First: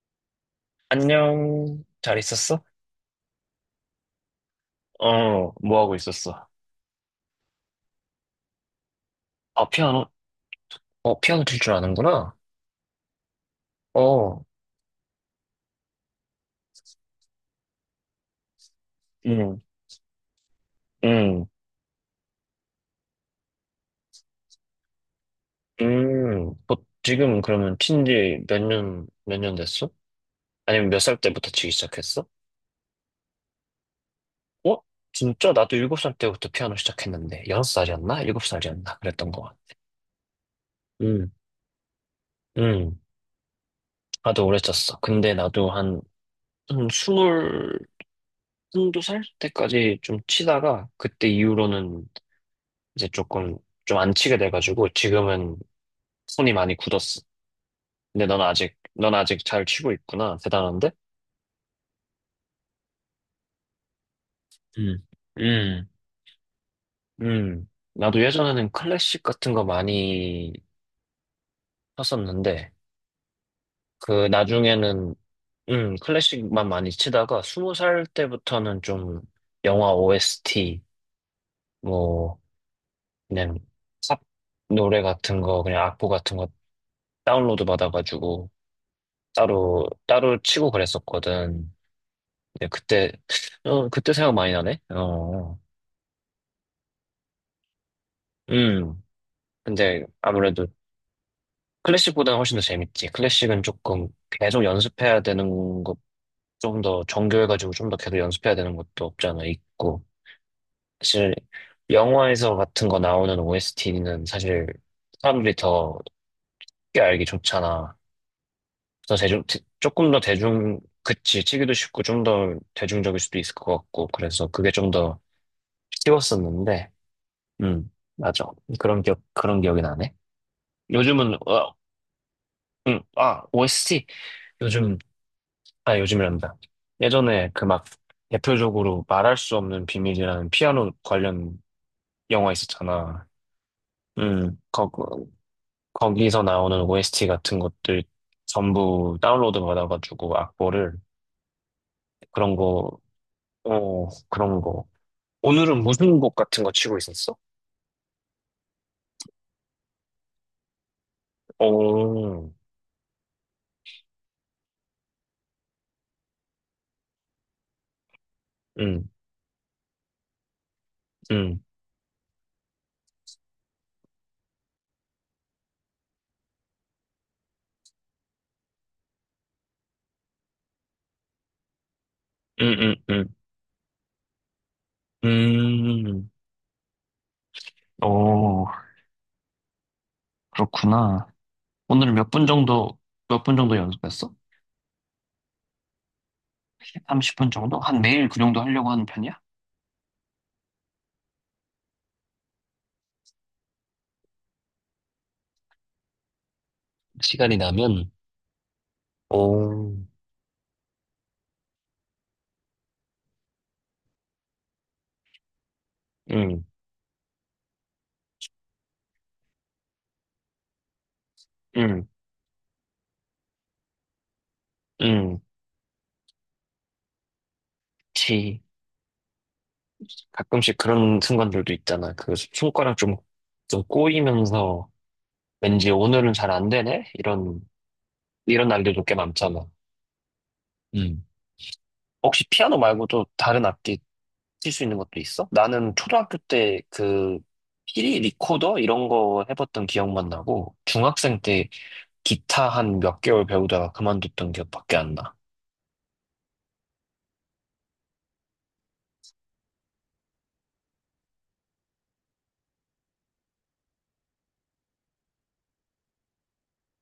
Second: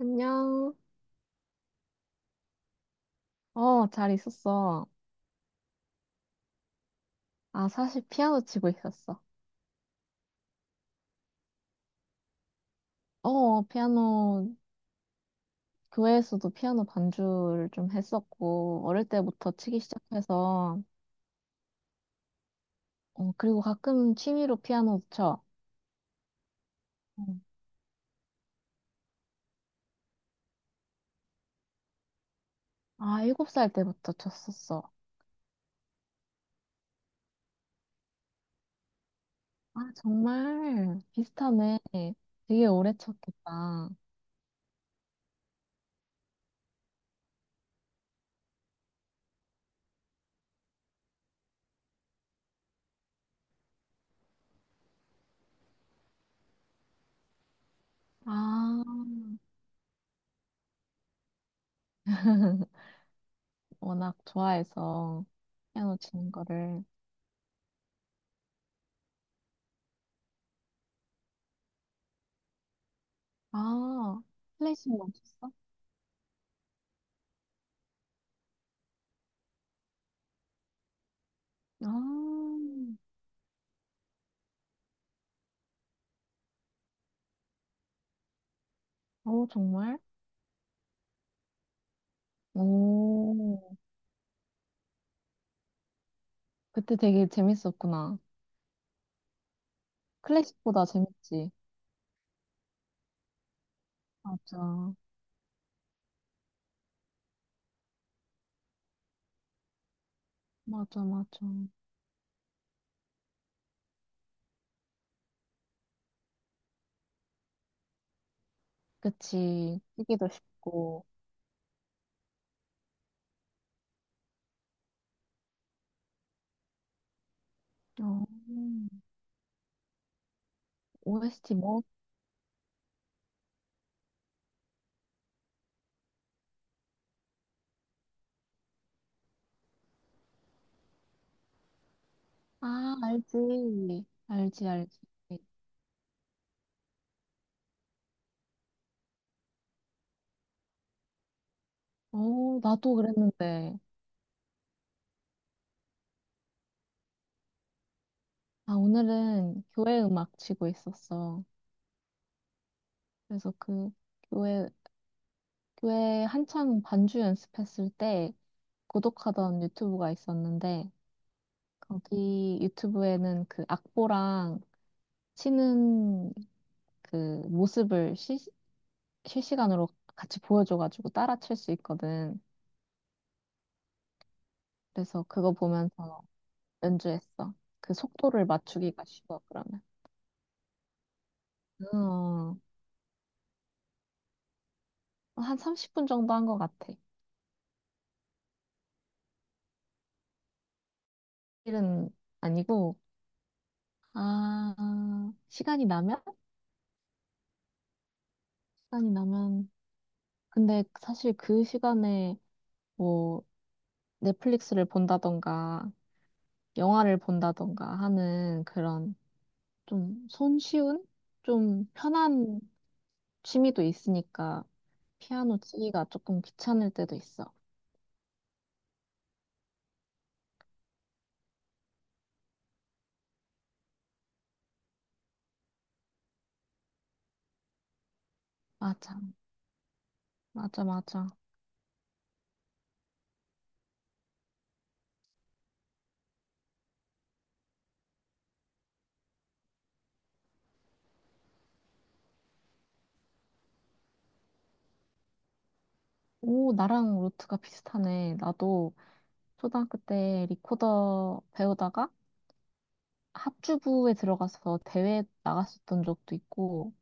안녕. 안녕. 잘 있었어? 어, 잘 있었어. 어, 뭐 하고 있었어? 아, 사실 피아노 치고 있었어. 아, 피아노? 어, 피아노 칠 줄 아는구나? 어, 어, 피아노, 교회에서도 피아노 반주를 좀 했었고, 어릴 때부터 음, 치기 시작해서, 음, 어, 그리고 가끔 취미로 피아노도 쳐. 뭐, 어, 지금 그러면 친지 몇 년 됐어? 아니면 몇 살 때부터 치기 시작했어? 아, 일곱 살 때부터 어? 쳤었어. 진짜? 나도 일곱 살 때부터 피아노 시작했는데, 여섯 살이었나? 일곱 살이었나? 그랬던 거 같아. 아, 정말 음, 비슷하네. 되게 오래 음. 쳤겠다. 나도 오래 쳤어. 근데 나도 한, 한 스물, 한두 살 때까지 좀 치다가, 그때 이후로는 이제 조금 좀 안 치게 돼가지고 지금은 손이 많이 굳었어. 근데 넌 아직 아, 넌 아직 잘 치고 있구나. 대단한데? 워낙 음, 좋아해서 음, 피아노 치는 거를. 나도 예전에는 클래식 같은 거 많이 쳤었는데 아, 그 클래식만 나중에는 쳤어? 클래식만 많이 치다가 스무 살 때부터는 좀 영화 OST 아. 뭐 그냥 삽 노래 같은 거 그냥 악보 같은 거 다운로드 받아가지고 어, 따로 정말? 따로 치고 그랬었거든. 네, 그때, 오, 어, 그때 생각 많이 나네? 어, 그때 되게 재밌었구나. 음. 근데 아무래도 클래식보다 재밌지. 클래식보다는 훨씬 더 재밌지. 클래식은 조금 계속 맞아. 연습해야 되는 것, 좀 더 정교해가지고 좀 더 계속 연습해야 되는 것도 없잖아, 있고. 맞아, 사실, 맞아. 영화에서 같은 거 나오는 OST는 사실 사람들이 더 쉽게 알기 좋잖아. 그치. 조금 더 쓰기도 대중, 쉽고. 그치, 치기도 쉽고 좀 더 대중적일 수도 있을 것 같고. 그래서 그게 좀 더 쉬웠었는데. 음, 어, 맞아. 그런 기억이 나네. 요즘은, OST 어, 뭐? 아, OST. 요즘, 아, 요즘이란다. 예전에 그 막 대표적으로 말할 수 없는 비밀이라는 피아노 관련 영화 아, 있었잖아. 알지. 음, 알지, 거, 알지. 거기서 나오는 OST 같은 것들 전부 다운로드 받아가지고 악보를 그런 어, 나도 거, 그랬는데. 어, 그런 거. 오늘은 무슨 곡 같은 거 치고 있었어? 아, 오늘은 교회 음악 치고 있었어. 오, 그래서 그 교회, 교회 한창 반주 연습했을 때 음, 구독하던 유튜브가 있었는데, 음, 거기 유튜브에는 그 악보랑 치는 그 모습을 실, 실시간으로 같이 보여줘가지고 따라칠 수 있거든. 음, 음, 음, 그래서 그거 음, 보면서 음, 연주했어. 그 속도를 오. 맞추기가 쉬워, 그러면. 그렇구나. 오늘 몇 분 어, 정도, 몇 분 정도 연습했어? 한 30분 정도 한 것 같아. 30분 정도? 한 매일 그 정도 하려고 하는 편이야? 일은 아니고, 아, 시간이 나면? 시간이 나면, 시간이 나면. 오, 근데 사실 그 시간에 뭐 넷플릭스를 본다던가, 응 영화를 본다던가 하는 그런 좀 손쉬운? 좀 응 편한 취미도 있으니까 응 피아노 치기가 조금 귀찮을 때도 있어. 치. 가끔씩 그런 순간들도 있잖아. 그 손가락 좀, 좀 꼬이면서 왠지 오늘은 잘 안 되네? 이런 날들도 꽤 맞아, 많잖아. 맞아, 음. 맞아. 혹시 피아노 말고도 다른 악기 칠 수 있는 것도 있어? 나는 초등학교 때 그 피리 리코더 이런 거 해봤던 기억만 나고 중학생 때 기타 한 몇 개월 배우다가 그만뒀던 기억밖에 안 나. 오, 나랑 루트가 비슷하네. 나도 초등학교 때 리코더 배우다가 합주부에 들어가서 대회 나갔었던 적도 있고,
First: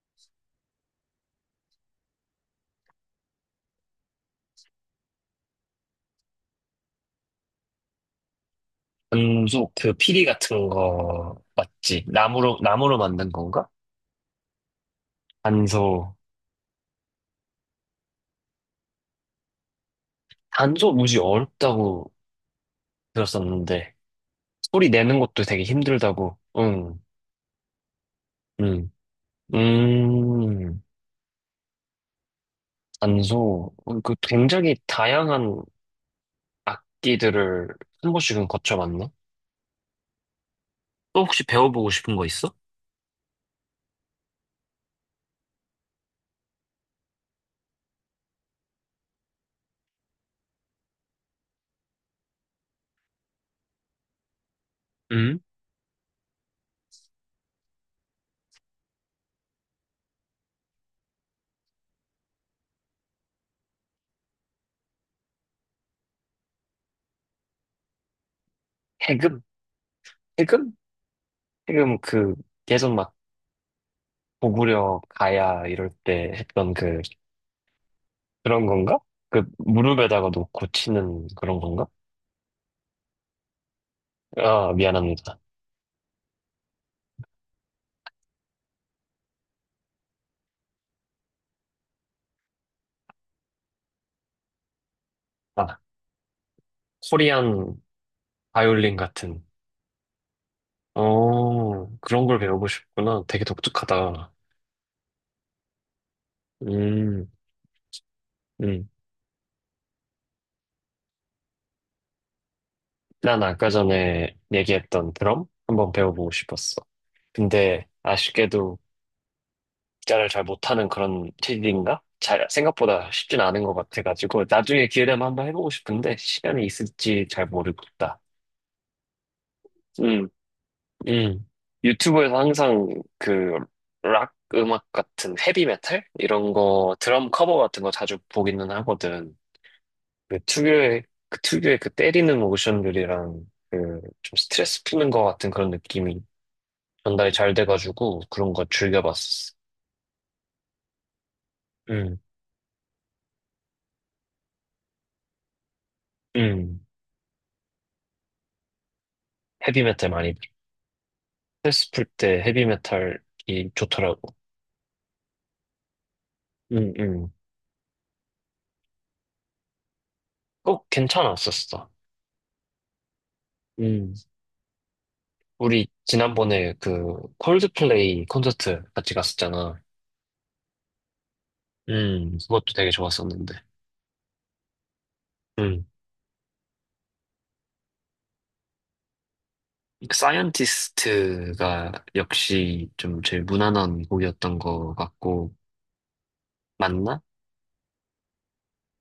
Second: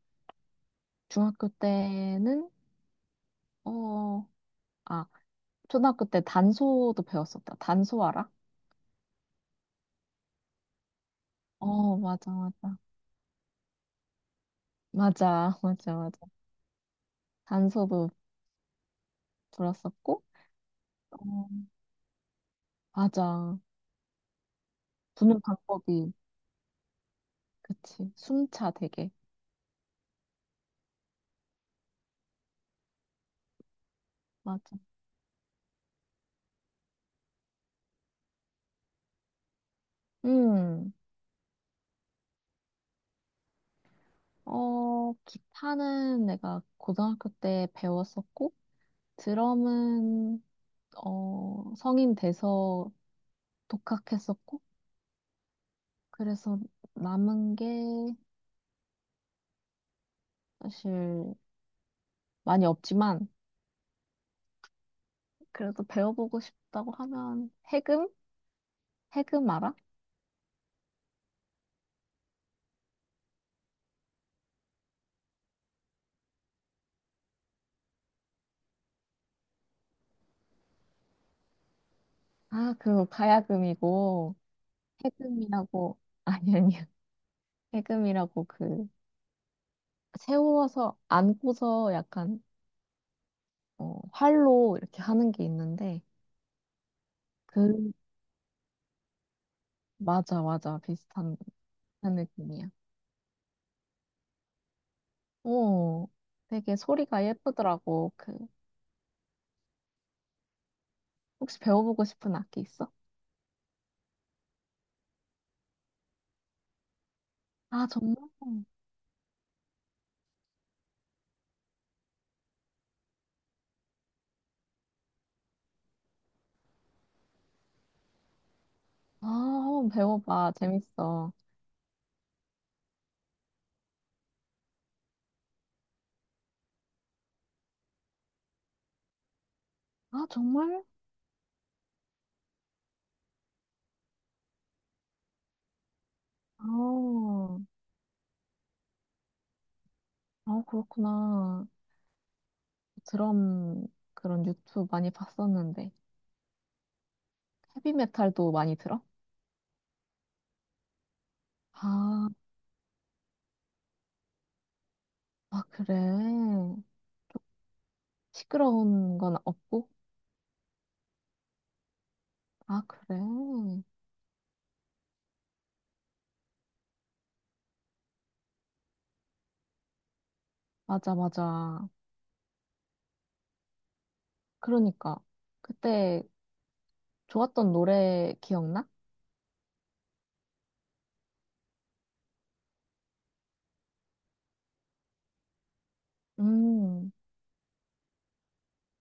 중학교 때는, 어, 아, 초등학교 때 단소도 배웠었다. 단소 알아? 안소 그 피리 같은 거 어, 맞지? 맞아, 나무로 맞아. 나무로 만든 건가? 맞아, 맞아, 단소 맞아. 단소도 불었었고, 단소 무지 어, 어렵다고 맞아. 들었었는데 소리 내는 부는 것도 되게 방법이 힘들다고. 응, 그치. 숨차 응, 되게. 음, 단소 어, 그 굉장히 맞아. 다양한 악기들을 한 번씩은 거쳐봤네. 음. 또 혹시 배워보고 싶은 거 있어? 어, 기타는 내가 고등학교 때 배웠었고, 드럼은, 어, 성인 돼서 독학했었고, 응? 그래서 남은 게 사실 많이 없지만, 그래도 배워보고 싶다고 하면, 해금? 해금? 해금 알아? 해금? 해금 그 예전 막 고구려 가야 이럴 때 했던 그 그런 건가? 그 무릎에다가 놓고 치는 그런 건가? 아, 그거 가야금이고, 아 미안합니다. 해금이라고, 아니, 아니야. 해금이라고 그, 세워서, 안고서 약간 어, 활로 이렇게 하는 게 아 있는데, 코리안 그, 바이올린 같은 맞아, 맞아. 비슷한 어 그런 걸 배우고 느낌이야. 싶구나. 되게 독특하다. 오, 되게 소리가 음, 예쁘더라고. 그, 음. 혹시 배워보고 싶은 악기 있어? 난 아까 전에 얘기했던 드럼 한번 배워보고 싶었어. 근데 아, 정말? 아쉽게도 기타를 잘 못하는 그런 체질인가? 잘 생각보다 쉽진 않은 것 같아가지고 나중에 기회 되면 한번 해보고 싶은데 시간이 있을지 잘 모르겠다. 아, 한번 음. 배워봐. 재밌어. 음. 유튜브에서 항상 그 락 음악 같은 헤비메탈 이런 거 드럼 커버 같은 거 자주 보기는 하거든. 아, 그 정말? 특유의 그 특유의 그 때리는 모션들이랑 그 좀 스트레스 푸는 거 같은 그런 느낌이 전달이 아, 잘 돼가지고 그런 거 즐겨봤었어. 아, 그렇구나. 음, 드럼, 그런 유튜브 많이 봤었는데. 음. 헤비메탈도 많이 들어? 헤비메탈 많이 들어. 스트레스 풀 아, 때 헤비메탈이 좋더라고. 아, 그래. 음, 음. 시끄러운 건 없고? 꼭 괜찮았었어. 아, 그래. 음. 우리 지난번에 그 콜드플레이 콘서트 같이 갔었잖아. 맞아, 맞아. 그것도 되게 좋았었는데. 그러니까. 음. 그때 좋았던 노래 기억나? 사이언티스트가 역시 좀 제일 무난한 곡이었던 것 같고, 음, 맞나?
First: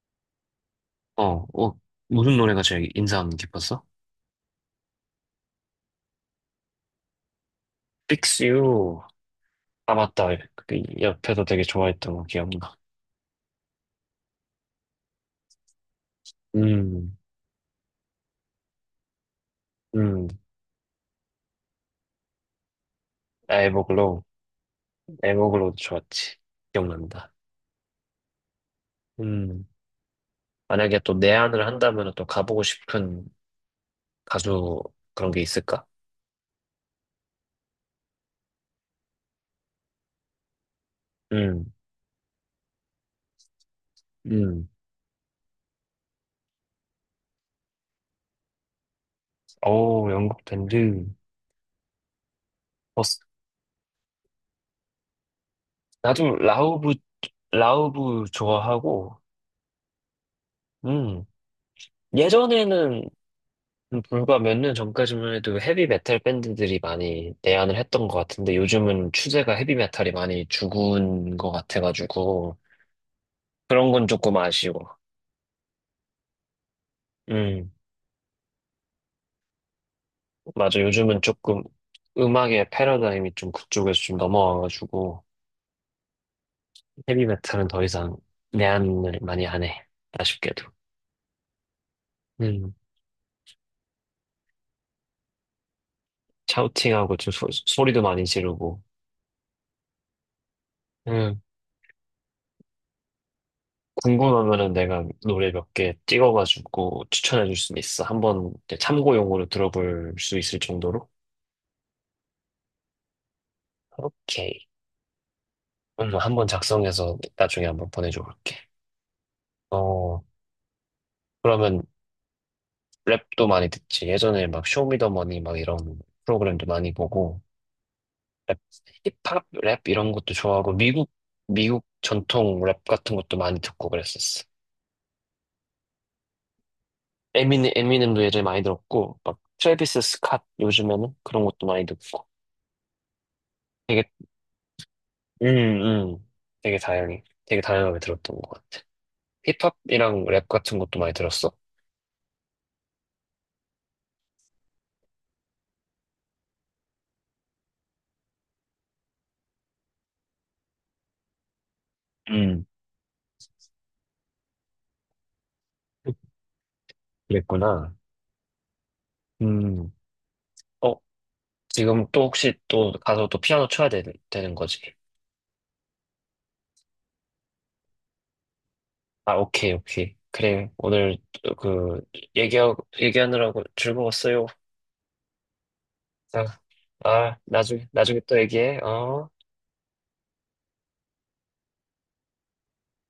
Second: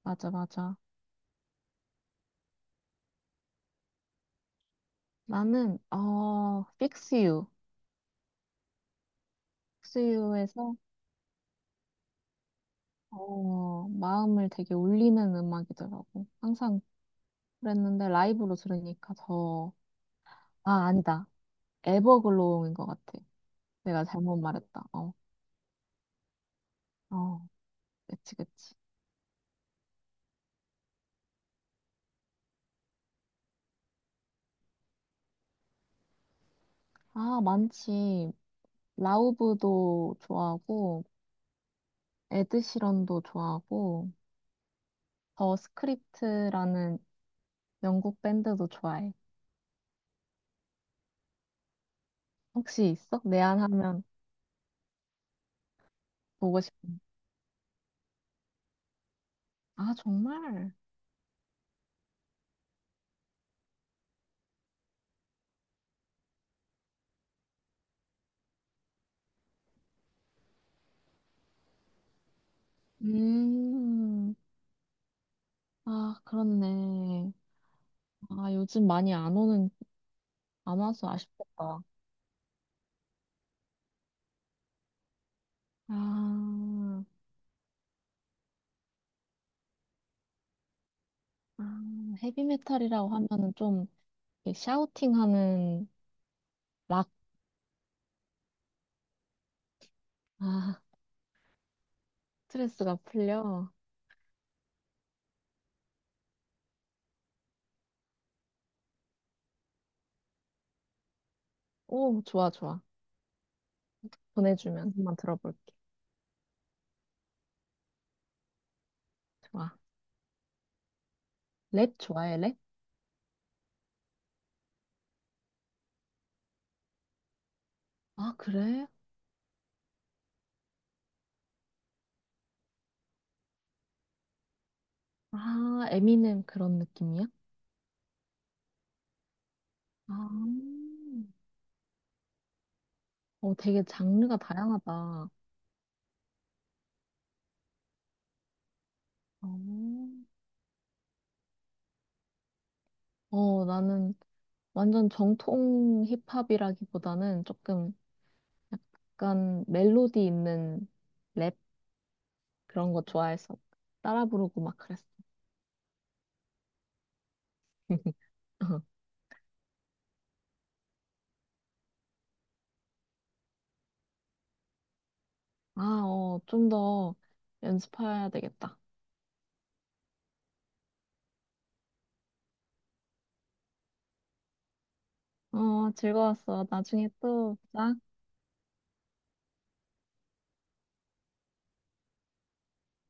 맞아, 맞아. 어, 어, 무슨 노래가 제일 인상 깊었어? 나는, 어, Fix You. Fix You. 아, Fix 맞다. 그 You에서, 옆에서 되게 좋아했던 거 기억나. 어, 마음을 되게 울리는 음악이더라고. 항상 음, 그랬는데 라이브로 들으니까 더, 음, 아, 아니다. 에버글로우인 것 같아. 내가 에버글로우. 잘못 말했다. 어, 에버글로우도 좋았지. 기억난다. 어, 그치, 그치. 음, 만약에 또 내한을 한다면 또 가보고 싶은 가수 그런 게 있을까? 아, 많지. 라우브도 좋아하고, 음, 에드시런도 좋아하고, 음. 더 스크립트라는 영국 밴드도 좋아해. 오, 영국 밴드. 혹시 있어? 내한하면 나도 보고 싶어. 라우브, 라우브 좋아하고, 아, 정말? 음, 예전에는 불과 몇 년 전까지만 해도 헤비 메탈 밴드들이 많이 내한을 했던 것 같은데 요즘은 추세가 헤비 메탈이 많이 죽은 것 같아가지고 그런 건 음, 조금 아쉬워. 아, 그렇네. 음, 아, 요즘 많이 안 오는, 안 맞아. 와서 요즘은 조금 아쉽겠다. 음악의 패러다임이 좀 그쪽에서 좀 넘어와가지고 아, 헤비 메탈은 더 이상 내한을 많이 안 해. 아쉽게도. 아, 음, 헤비메탈이라고 하면은 좀 이렇게 샤우팅하는 락, 샤우팅하고 좀 소리도 많이 지르고. 아, 음. 스트레스가 풀려. 궁금하면은 내가 노래 몇 개 찍어가지고 추천해 줄 수 있어. 한번 이제 참고용으로 들어볼 수 있을 정도로? 오, 좋아, 좋아. 오케이. 보내주면 한번 들어볼게. 한번 작성해서 나중에 한번 보내줘 볼게. 좋아. 어, 그러면 랩 좋아해, 랩? 랩도 많이 듣지. 예전에 막 쇼미더머니 막 이런 프로그램도 많이 보고, 아, 랩, 그래? 힙합 랩 이런 것도 좋아하고, 미국 전통 랩 같은 것도 많이 듣고 그랬었어. 아, 에미넴 그런 느낌이야? 에미넴도 예전에 많이 들었고, 막 트래비스 아, 스캇 요즘에는 그런 것도 많이 듣고. 어, 되게 되게 장르가 다양하다. 어, 음, 음. 되게 다양해. 되게 다양하게 들었던 것 같아. 힙합이랑 랩 같은 것도 많이 들었어? 어, 나는 완전 정통 힙합이라기보다는 조금 약간 멜로디 있는 랩 음. 그런 거 좋아해서 따라 부르고 막 그랬어. 그랬구나. 음. 어, 지금 또 혹시 또 가서 또 피아노 쳐야 되는 거지? 아, 어, 좀 더 연습해야 되겠다. 아, 오케이, 오케이. 그래, 오늘 그, 얘기하느라고 즐거웠어요. 어, 아, 즐거웠어. 나중에 또 보자. 나중에 또 얘기해. 어.